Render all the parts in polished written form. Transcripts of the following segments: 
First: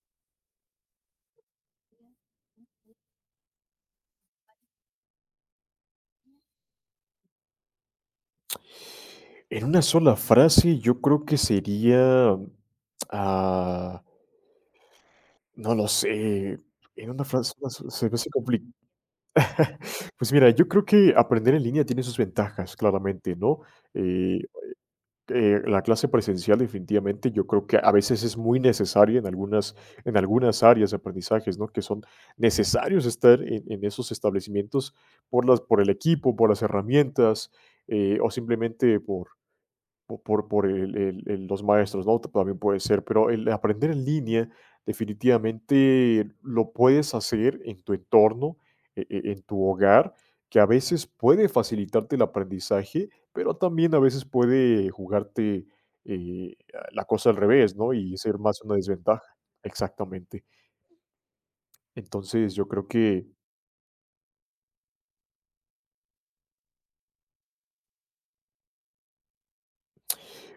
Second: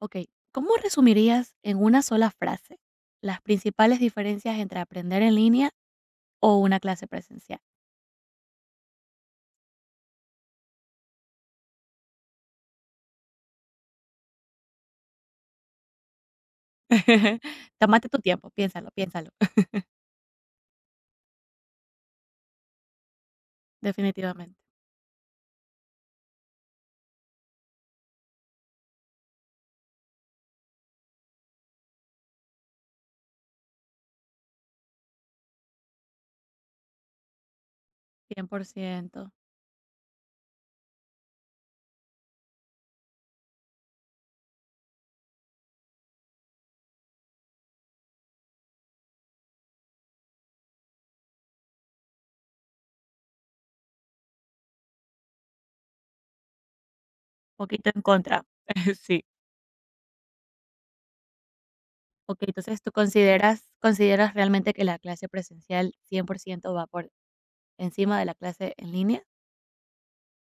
Ok, ¿cómo resumirías en una sola frase las principales diferencias entre aprender en línea o una clase presencial? En una sola frase, yo creo que sería, ah, no lo sé, en una frase una Tómate se me tu hace tiempo, complicado. piénsalo, piénsalo. Pues mira, yo creo que aprender en línea tiene sus ventajas, claramente, ¿no? Eh, Definitivamente. La clase presencial definitivamente yo creo que a veces es muy necesaria en algunas áreas de aprendizajes, ¿no? Que son necesarios estar en esos establecimientos por el equipo, por las herramientas, o simplemente por 100%. po- por, por el- el- el- los maestros, ¿no? También puede ser, pero el aprender en línea definitivamente lo puedes hacer en tu entorno, en tu hogar, que a veces puede facilitarte el aprendizaje, pero también a veces puede jugarte eh, la cosa al revés, Poquito ¿no? en Y ser contra. más una Sí. desventaja. Exactamente. Ok, Entonces, yo entonces creo tú que consideras, consideras realmente que la clase presencial 100% va por encima de la clase en línea.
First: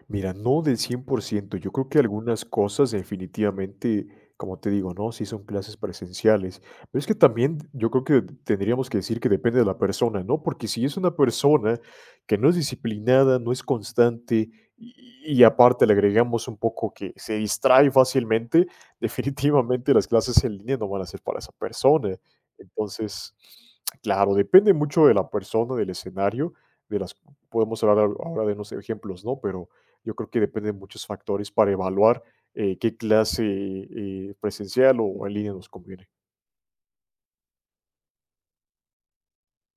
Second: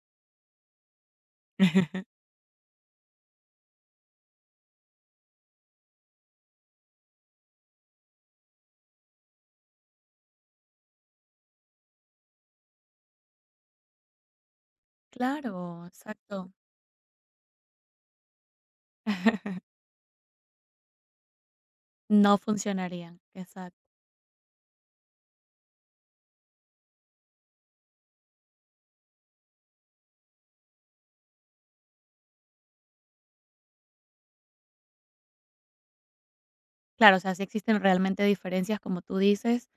Mira, no del 100%. Yo creo que algunas cosas definitivamente, como te digo, ¿no? Sí son clases presenciales. Pero es que también yo creo que tendríamos que decir que depende de la persona, ¿no? Porque si es una persona que no es disciplinada, no es constante y, y Claro, aparte le agregamos exacto. un poco que se distrae fácilmente, definitivamente las clases en línea no van a ser para esa persona. No funcionarían, Entonces, exacto. claro, depende mucho de la persona, del escenario, de las... Podemos hablar ahora de unos ejemplos, ¿no? Pero yo creo que depende de muchos factores para evaluar, qué clase, presencial o en línea nos conviene. Claro, o sea, sí existen realmente diferencias, como tú dices,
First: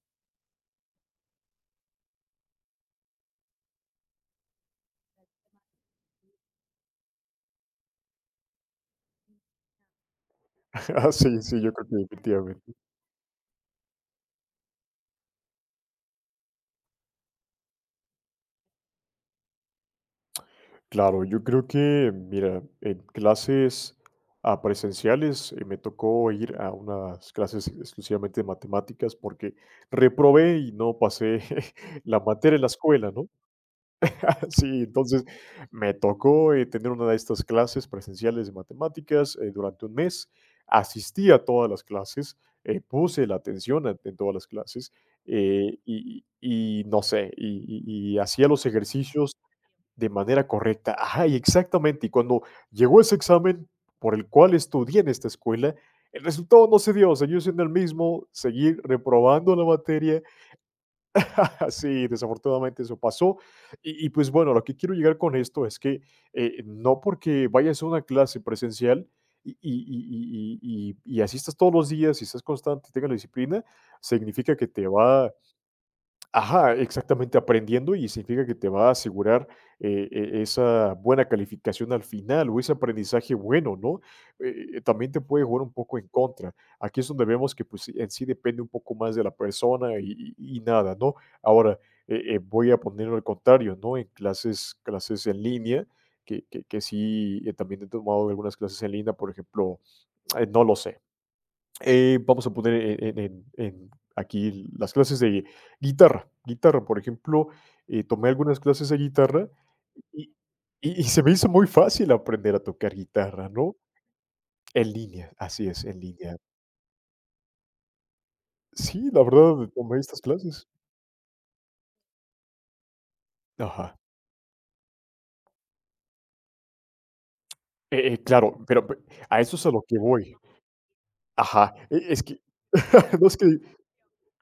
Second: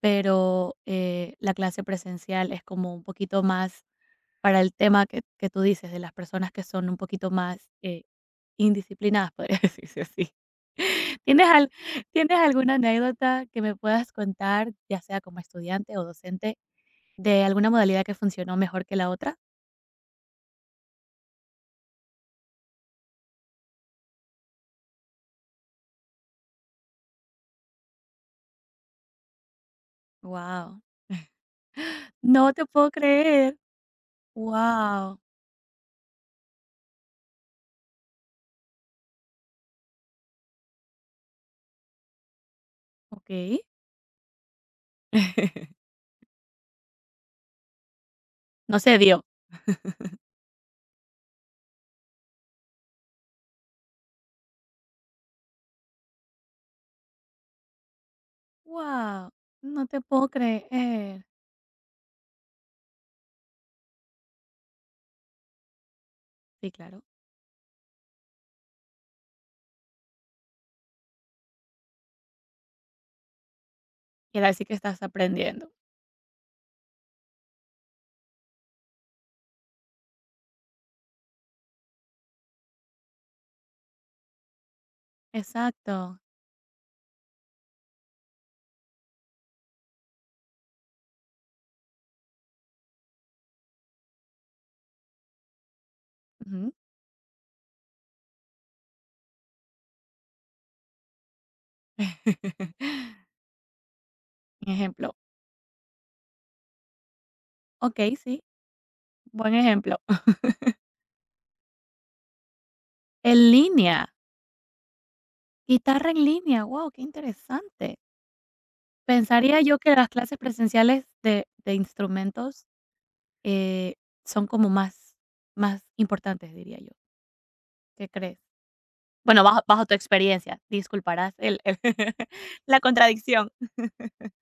pero la clase presencial es como un poquito más para el tema que tú dices, de las personas que son un poquito más indisciplinadas, podría decirse así. Ah, sí, ¿Tienes, sí, al- yo creo que ¿Tienes alguna definitivamente. anécdota que me puedas contar, ya sea como estudiante o docente, de alguna modalidad que funcionó mejor que la otra? Claro, yo creo que, mira, en clases, presenciales, me tocó ir a unas clases exclusivamente de matemáticas porque reprobé y Wow. no pasé la No materia en te la puedo escuela, ¿no? creer. Sí, Wow. entonces me tocó, tener una de estas clases presenciales de matemáticas, durante 1 mes. Asistí a todas las clases, puse Ok. la atención a en todas las clases, y no sé, y hacía los No se dio. ejercicios de manera correcta. Ajá, y exactamente, y cuando llegó ese examen por el cual estudié en esta escuela, el resultado no se dio, seguí siendo el mismo, seguí Wow. reprobando la No te materia. puedo creer. Sí, desafortunadamente eso pasó. Y pues bueno, lo que quiero llegar con esto es que Sí, no claro. porque vayas a una clase presencial y asistas todos los días y seas constante y tengas la disciplina, Quiere significa decir que que te estás va. aprendiendo. Ajá, exactamente, aprendiendo y significa que te va a asegurar, esa buena calificación al final, o ese aprendizaje bueno, ¿no? También te puede jugar un poco en Exacto. contra. Aquí es donde vemos que, pues, en sí depende un poco más de la persona y nada, ¿no? Ahora, voy a ponerlo al contrario, ¿no? En clases en línea, que que Ujú. que sí, también he tomado algunas clases en línea, por ejemplo, no lo sé. Vamos a poner en aquí Un las ejemplo. clases de guitarra. Guitarra, por ejemplo, Okey, tomé sí, algunas clases de guitarra buen ejemplo. y, y se me hizo muy fácil aprender a tocar guitarra, En ¿no? línea, En línea, así es, en guitarra en línea. línea. Wow, qué interesante. Sí, la Pensaría verdad, yo que tomé las estas clases clases. presenciales de instrumentos, eh, Ajá. son como más más importantes, diría yo. ¿Qué crees? Claro, a Bueno, eso bajo es a lo bajo tu que voy. experiencia, disculparás el Ajá. el Es que, la no es contradicción. que.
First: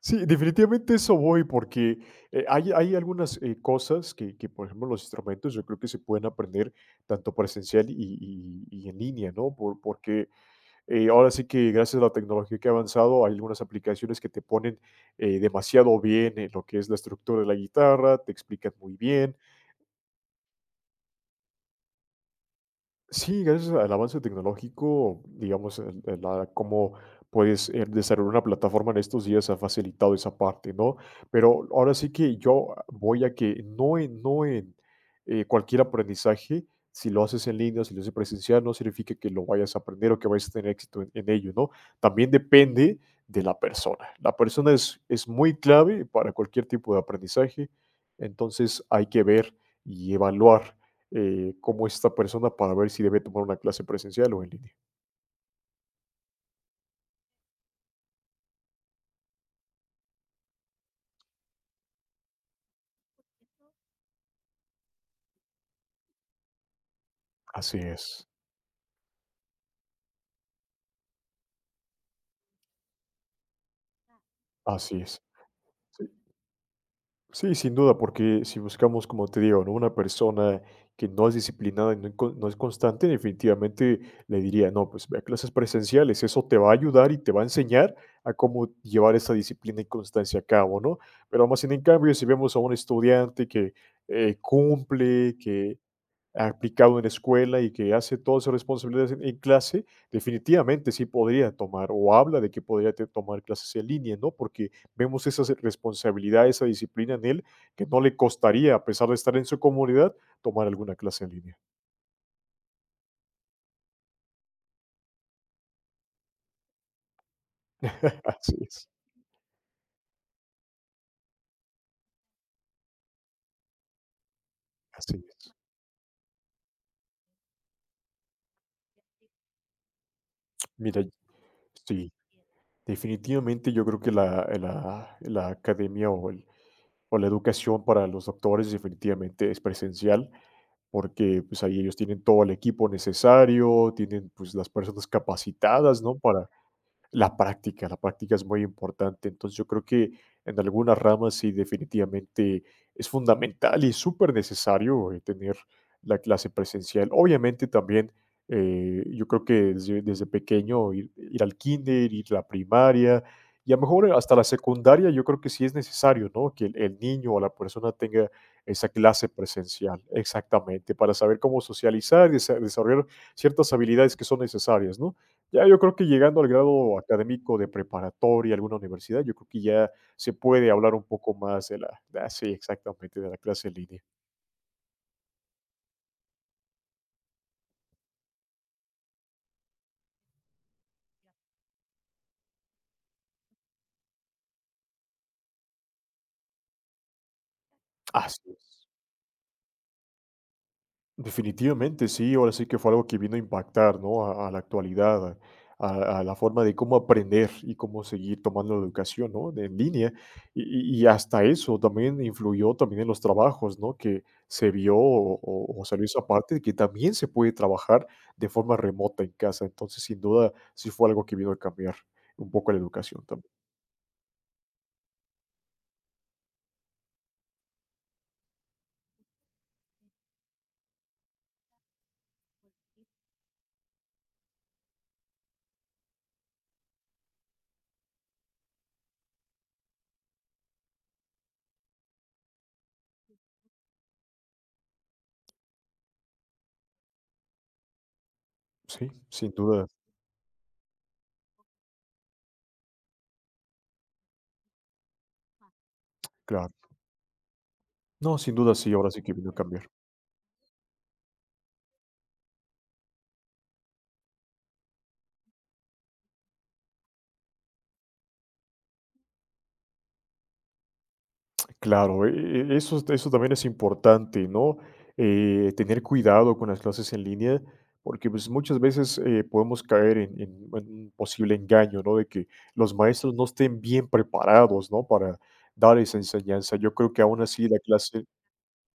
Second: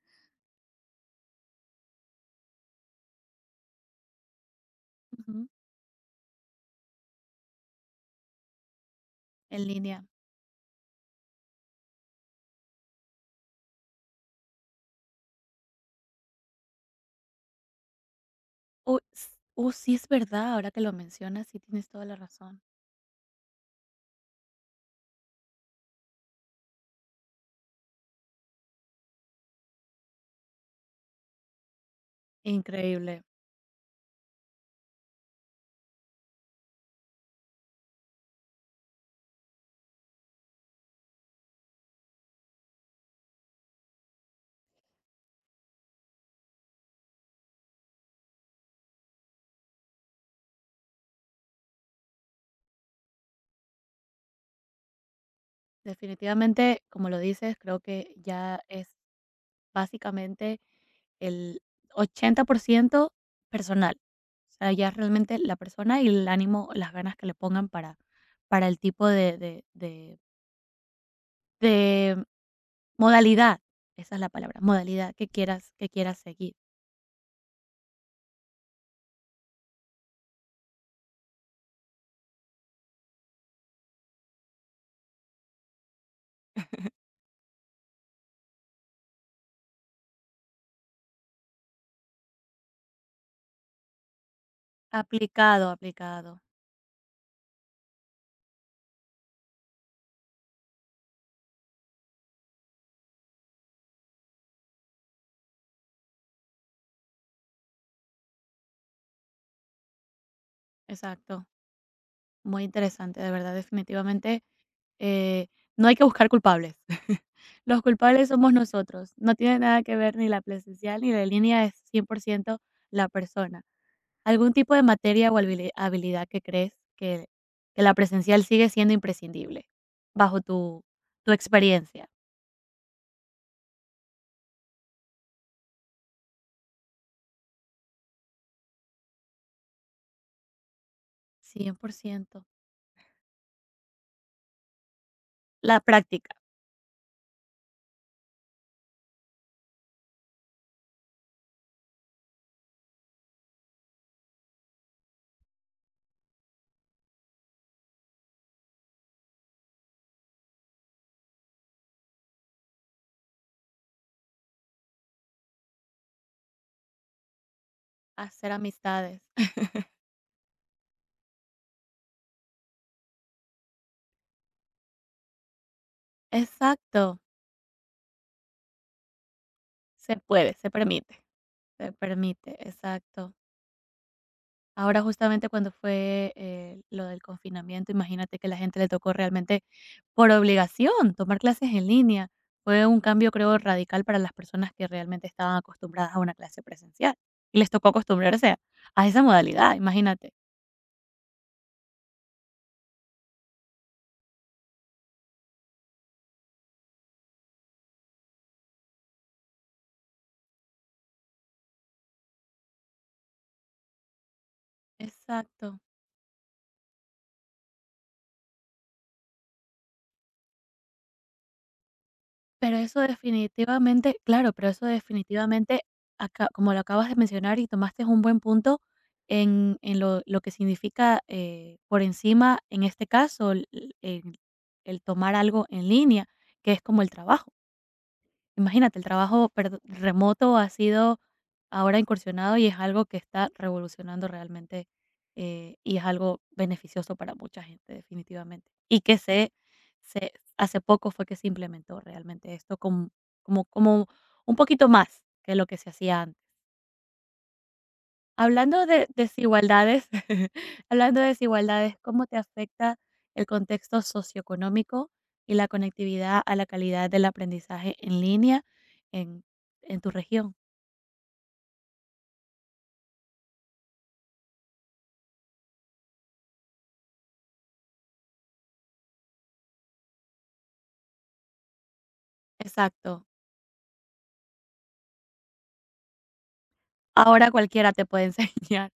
Sí, definitivamente eso voy, porque hay algunas cosas que, por ejemplo, los Ujú, instrumentos yo creo que se pueden aprender tanto presencial y en línea, ¿no? en línea. Porque ahora sí que gracias a la tecnología que ha avanzado, hay algunas aplicaciones que te ponen demasiado bien en lo que es la estructura de la guitarra, te explican muy Uy, s bien. oh, sí es verdad, ahora que lo mencionas, sí tienes toda la razón. Sí, gracias al avance tecnológico, digamos, cómo puedes desarrollar una plataforma en estos días ha facilitado esa parte, ¿no? Pero ahora sí que yo Increíble. voy a que no en cualquier aprendizaje, si lo haces en línea, si lo haces presencial, no significa que lo vayas a aprender o que vayas a tener éxito en ello, ¿no? También depende de la persona. La persona es muy clave para cualquier tipo de aprendizaje, entonces hay que ver y evaluar como esta persona para ver si debe tomar una clase presencial o en línea. Definitivamente, como lo dices, creo que ya es básicamente el 80% personal. O sea, ya es realmente la persona y el ánimo, las ganas que le pongan Así es, para el tipo de de modalidad. Esa es la palabra, así modalidad es. Que Sí, quieras seguir. sí, sin duda, porque si buscamos, como te digo, ¿no? una persona que no es disciplinada y no, no es constante, definitivamente le diría, no, pues ve a clases presenciales, eso te va a ayudar y te va a enseñar a cómo llevar esa disciplina y constancia a cabo, ¿no? Pero más sin en cambio, si vemos a un estudiante que cumple, Aplicado, que. aplicado. Aplicado en la escuela y que hace todas sus responsabilidades en clase, definitivamente sí podría tomar, o habla de que podría te tomar clases en línea, ¿no? Porque vemos esas responsabilidades, esa disciplina en él, que no le costaría, a pesar de estar en su comunidad, tomar alguna clase en Exacto. línea. Muy interesante, de verdad, definitivamente. Eh, no hay que buscar culpables. Los culpables somos Así es, nosotros. No tiene nada que ver ni la presencial ni la línea, es 100% la persona. ¿Algún tipo de así materia o es. habili- habilidad que crees que la presencial sigue siendo imprescindible bajo tu, Mira, tu experiencia? sí, definitivamente yo creo que la la academia o el o la educación para los doctores definitivamente es presencial. Porque, pues, Cien ahí por ellos tienen todo ciento. el equipo necesario, tienen, pues, las personas La capacitadas, ¿no? práctica, Para la práctica es muy importante. Entonces, yo creo que en algunas ramas sí definitivamente es fundamental y súper necesario tener la clase presencial. Obviamente también yo creo que desde, desde pequeño ir, ir al kinder, ir a la primaria y a lo mejor hasta la secundaria, yo creo que sí es necesario, ¿no? Que el niño o la persona tenga hacer esa amistades. clase presencial, exactamente, para saber cómo socializar y desarrollar ciertas habilidades que son necesarias, ¿no? Ya yo creo que llegando al grado Exacto, académico de preparatoria, alguna universidad, yo creo que ya se se puede, puede hablar un poco más de se la. Sí, permite, exactamente, de exacto. la clase en línea. Ahora justamente cuando fue, lo del confinamiento, imagínate que la gente le tocó realmente por obligación tomar clases en línea. Fue un cambio, creo, radical para las personas que realmente estaban acostumbradas a una clase presencial, y les tocó Así acostumbrarse a es. a esa modalidad, imagínate. Definitivamente, sí, ahora sí que fue algo que vino a impactar, ¿no? A la actualidad, a la forma de cómo aprender y cómo seguir tomando la educación, ¿no? En línea. Y hasta eso también influyó también en los trabajos, ¿no? Que se vio Exacto. O salió esa parte de que también se puede trabajar de forma remota en casa. Entonces, sin duda, sí fue algo que vino a cambiar un poco Pero la eso educación también. definitivamente claro, pero eso definitivamente aca como lo acabas de mencionar y tomaste un buen punto en en lo que significa, por encima, en este caso, el el tomar algo en línea, que es como el trabajo. Imagínate, el trabajo perdo- remoto ha sido ahora incursionado y es algo que está revolucionando realmente y es algo beneficioso para mucha gente, definitivamente. Y Sí, que sin se, duda, se hace poco fue que se implementó realmente esto como, como, como un poquito más que lo que se hacía antes. claro. No, sin duda, Hablando sí, de ahora sí que vino a cambiar. desigualdades, hablando de desigualdades, ¿cómo te afecta el contexto socioeconómico y la conectividad a la calidad del aprendizaje en línea en, en tu región? Claro, eso también es importante, ¿no? Tener cuidado con las clases en línea, porque, pues, muchas veces, podemos caer en en un posible engaño, ¿no? De que los Exacto. maestros no estén bien preparados, ¿no? Para dar esa enseñanza. Yo creo que aún Ahora así la cualquiera te puede clase. enseñar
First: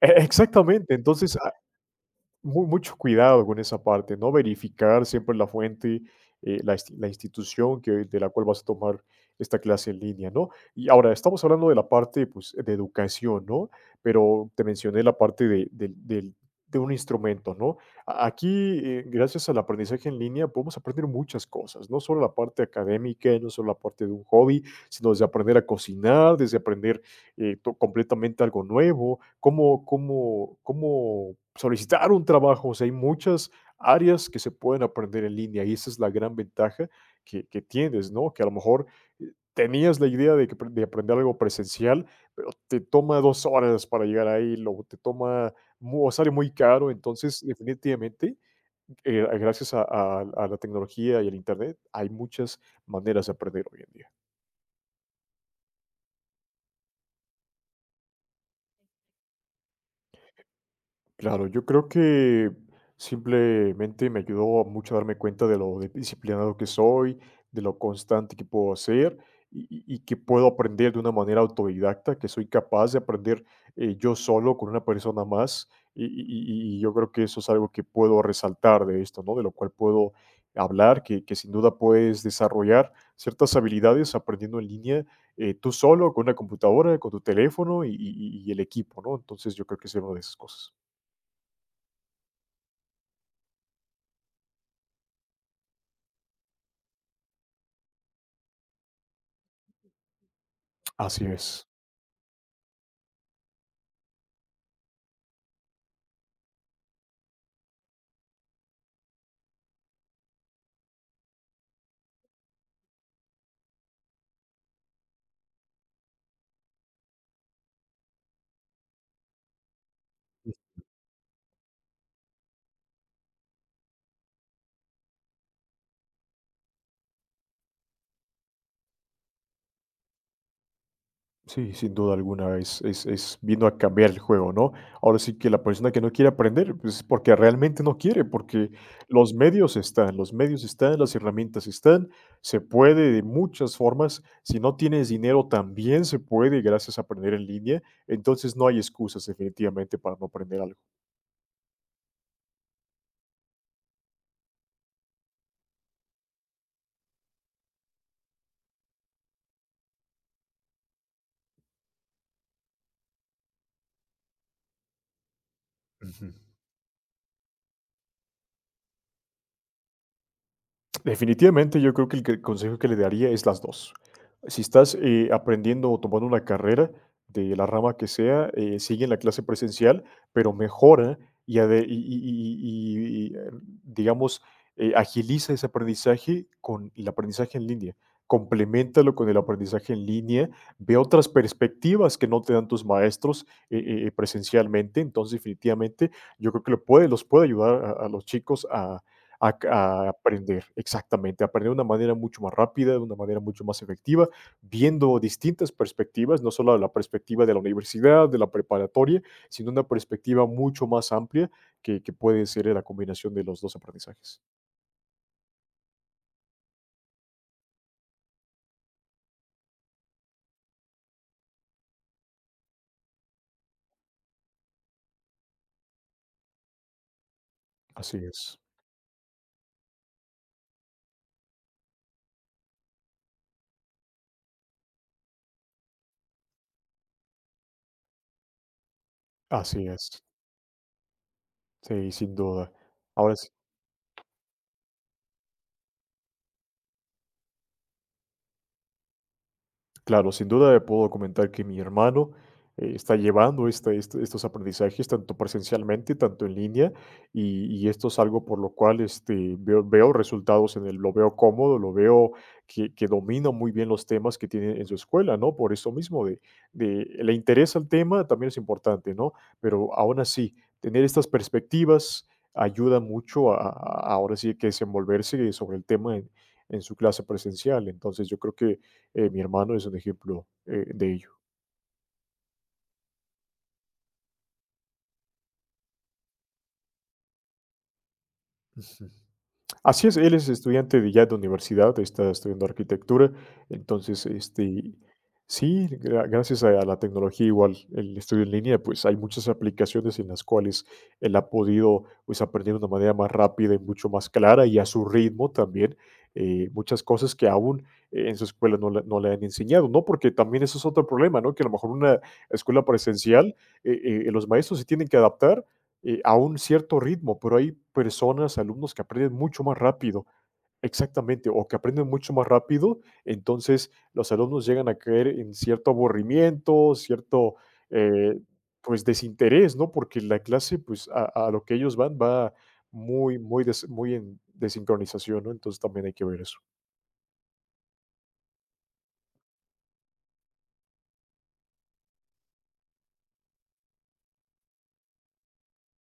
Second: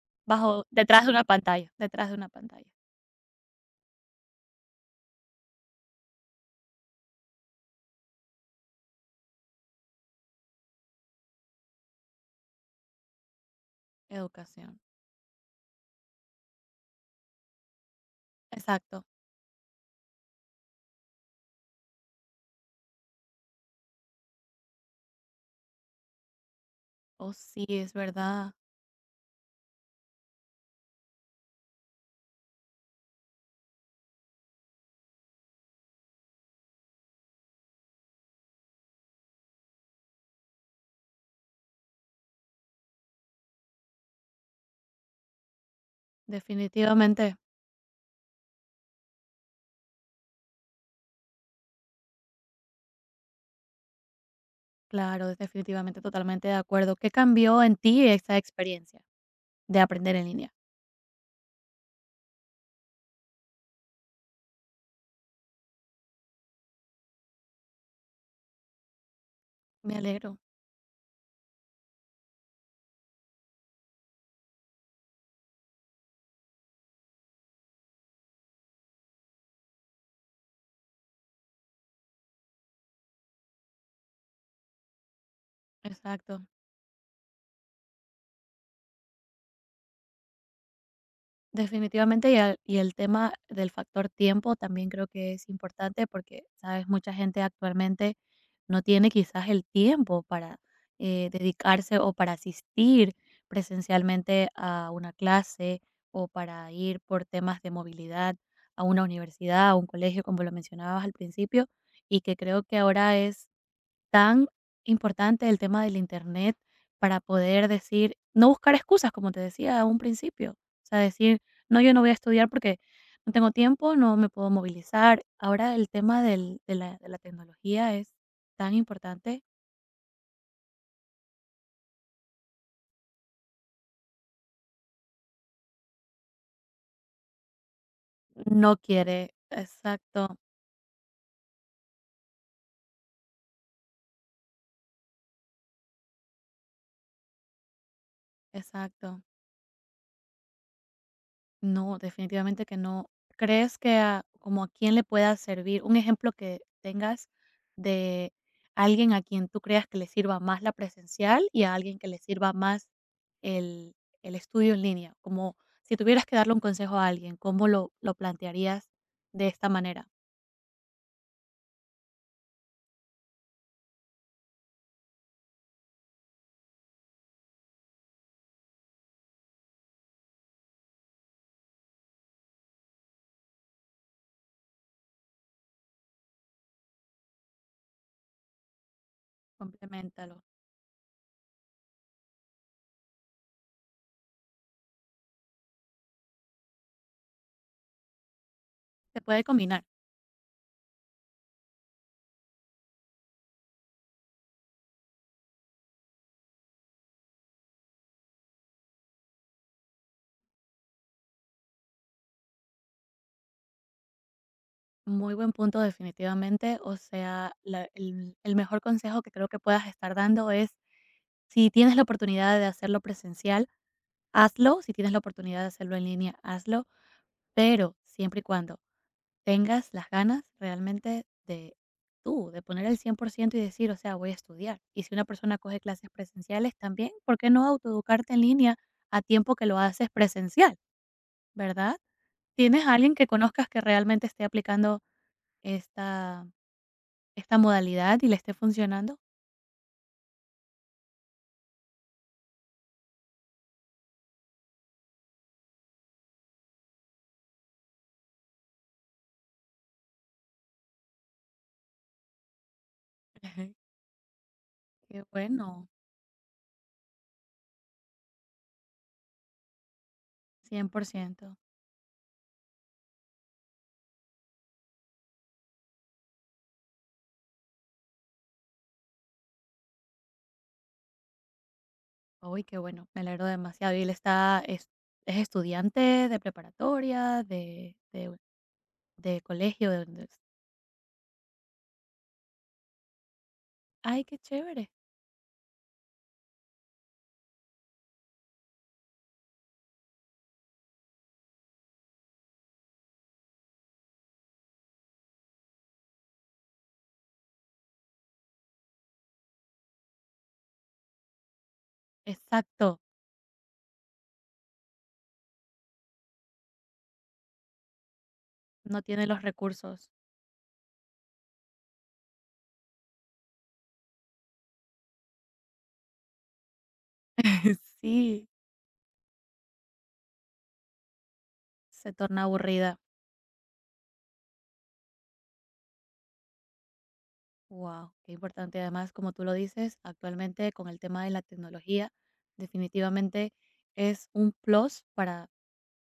bajo, Exactamente. detrás de una Entonces pantalla, detrás de una mu pantalla. mucho cuidado con esa parte, ¿no? Verificar siempre la fuente, la, la institución que, de la cual vas a tomar esta clase en línea, ¿no? Y ahora, estamos hablando de la parte, pues, de educación, ¿no? Pero te Educación. mencioné la parte de, de un instrumento, ¿no? Aquí, Exacto. Gracias al aprendizaje en línea, podemos aprender muchas cosas, no solo la parte académica, no solo la parte de un hobby, sino desde aprender a cocinar, desde aprender Oh, sí, es completamente verdad. algo nuevo, cómo solicitar un trabajo. O sea, hay muchas áreas que se pueden aprender en línea y esa es la gran ventaja que tienes, ¿no? Que a lo mejor tenías la idea de aprender algo presencial, pero te toma 2 horas para llegar ahí, luego te toma, sale muy caro, Definitivamente, entonces definitivamente, gracias a la tecnología y al Internet, hay muchas maneras de aprender hoy en día. claro, definitivamente, totalmente de acuerdo. ¿Qué cambió en ti esa experiencia de aprender en línea? Claro, yo creo que simplemente me ayudó mucho a darme cuenta de lo disciplinado que soy, de lo constante que puedo ser Me y que alegro. puedo aprender de una manera autodidacta, que soy capaz de aprender yo solo con una persona más. Y yo creo que eso es algo que puedo resaltar de esto, ¿no? De lo cual puedo hablar, que sin duda puedes desarrollar ciertas habilidades aprendiendo en línea tú solo, con Exacto. una computadora, con tu teléfono y el equipo, ¿no? Entonces yo creo que es una de esas cosas. Definitivamente, y el tema del factor tiempo también creo que es importante porque, sabes, mucha gente actualmente no tiene quizás el tiempo para Así es. dedicarse o para asistir presencialmente a una clase o para ir por temas de movilidad a una universidad, a un colegio, como lo mencionabas al principio, y que creo que ahora es tan importante el tema del internet para poder decir, no buscar excusas, como te decía a un principio. O sea, decir, no, yo no voy a estudiar porque no tengo tiempo, no me puedo movilizar. Ahora el tema de la tecnología es tan importante. Sí, sin duda alguna es vino a cambiar el juego, ¿no? Ahora sí que la persona que no quiere aprender, pues, es porque realmente no quiere, porque No quiere. Los Exacto, medios están, las herramientas están, se puede de muchas formas. Si no tienes dinero, también se puede gracias a aprender en línea. Entonces, no hay exacto. excusas definitivamente para no aprender algo. No, definitivamente que no. ¿Crees que a como a quién le pueda servir un ejemplo que tengas de alguien a quien tú creas que le sirva más la presencial y a alguien que le sirva más el el estudio en línea? Como si tuvieras Ujú. que darle un consejo a alguien, ¿cómo lo plantearías de esta manera? Definitivamente, yo creo que el que consejo que le daría es las 2. Si estás, aprendiendo o tomando una carrera de la rama que sea, sigue en la clase presencial, pero mejora y ade y digamos, agiliza ese aprendizaje con el aprendizaje en línea. Compleméntalo con el aprendizaje en Compleméntalo. línea, ve otras perspectivas que no te dan tus maestros, presencialmente. Entonces, definitivamente, yo creo que lo puede los puede ayudar a los chicos a Se puede a combinar. a aprender. Exactamente, aprender de una manera mucho más rápida, de una manera mucho más efectiva, viendo distintas perspectivas, no solo la perspectiva de la universidad, de la preparatoria, sino una perspectiva mucho más amplia que puede ser, la combinación de los dos aprendizajes. Muy buen punto, definitivamente. O sea, la el mejor consejo que creo que puedas estar dando es, si tienes la oportunidad de hacerlo presencial, hazlo. Si tienes la oportunidad de hacerlo en línea, hazlo, pero Así siempre y es, cuando tengas las ganas realmente de tú, de poner el 100% y decir, o sea, voy a estudiar. Y si una persona coge clases presenciales también, ¿por qué no autoeducarte en línea a tiempo que lo así haces es. presencial, verdad? Sí, sin duda. ¿Tienes a alguien que Ahora sí. conozcas que realmente esté aplicando esta, esta modalidad y le esté funcionando? Claro, sin duda puedo comentar que mi hermano está llevando estos aprendizajes tanto presencialmente, tanto en línea, y esto es algo por lo cual este, veo resultados en él, lo veo cómodo, lo veo que domina muy bien los temas que tiene en su Qué escuela, ¿no? Por bueno, eso mismo, de, le interesa el tema, también es importante, ¿no? Pero aún así, cien tener por estas ciento. perspectivas ayuda mucho a, a ahora sí que desenvolverse sobre el tema en su clase presencial. Entonces, yo creo que mi hermano es un ejemplo de ello. Uy, qué bueno, me alegro demasiado. ¿Y él está, es estudiante de preparatoria, de colegio? De Así es, donde. él es estudiante de ya de universidad, está estudiando arquitectura, Ay, entonces, qué chévere. este, sí, gracias a la tecnología, igual el estudio en línea, pues hay muchas aplicaciones en las cuales él ha podido pues, aprender de una manera más rápida y mucho más clara y a su ritmo también, muchas cosas que aún en su escuela no, no le han enseñado, ¿no? Porque también eso es otro problema, ¿no? Que a lo mejor una escuela Exacto, presencial, eh, los maestros se tienen que adaptar a un cierto ritmo, pero hay personas, alumnos no que tiene aprenden los mucho más recursos. rápido, exactamente, o que aprenden mucho más rápido, entonces los alumnos llegan a caer en cierto aburrimiento, cierto, eh, Sí, pues, desinterés, ¿no? Porque la clase, pues, a lo que ellos se van torna va aburrida. muy, muy, muy en desincronización, ¿no? Entonces también hay que ver eso. Wow, qué importante. Además, como tú lo dices, actualmente con el tema de la tecnología, definitivamente es un plus para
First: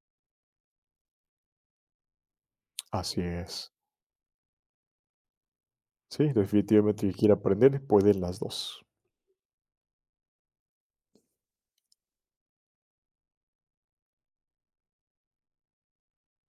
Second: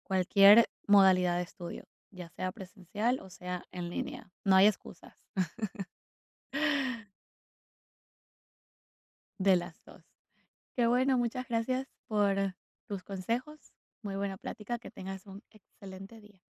cualquier modalidad de estudio, ya sea presencial Así o sea es. en línea. No hay excusas Sí, definitivamente quien quiera aprender puede en las dos. de las dos. Qué bueno, muchas gracias por tus consejos. Muy buena plática, que tengas un excelente día.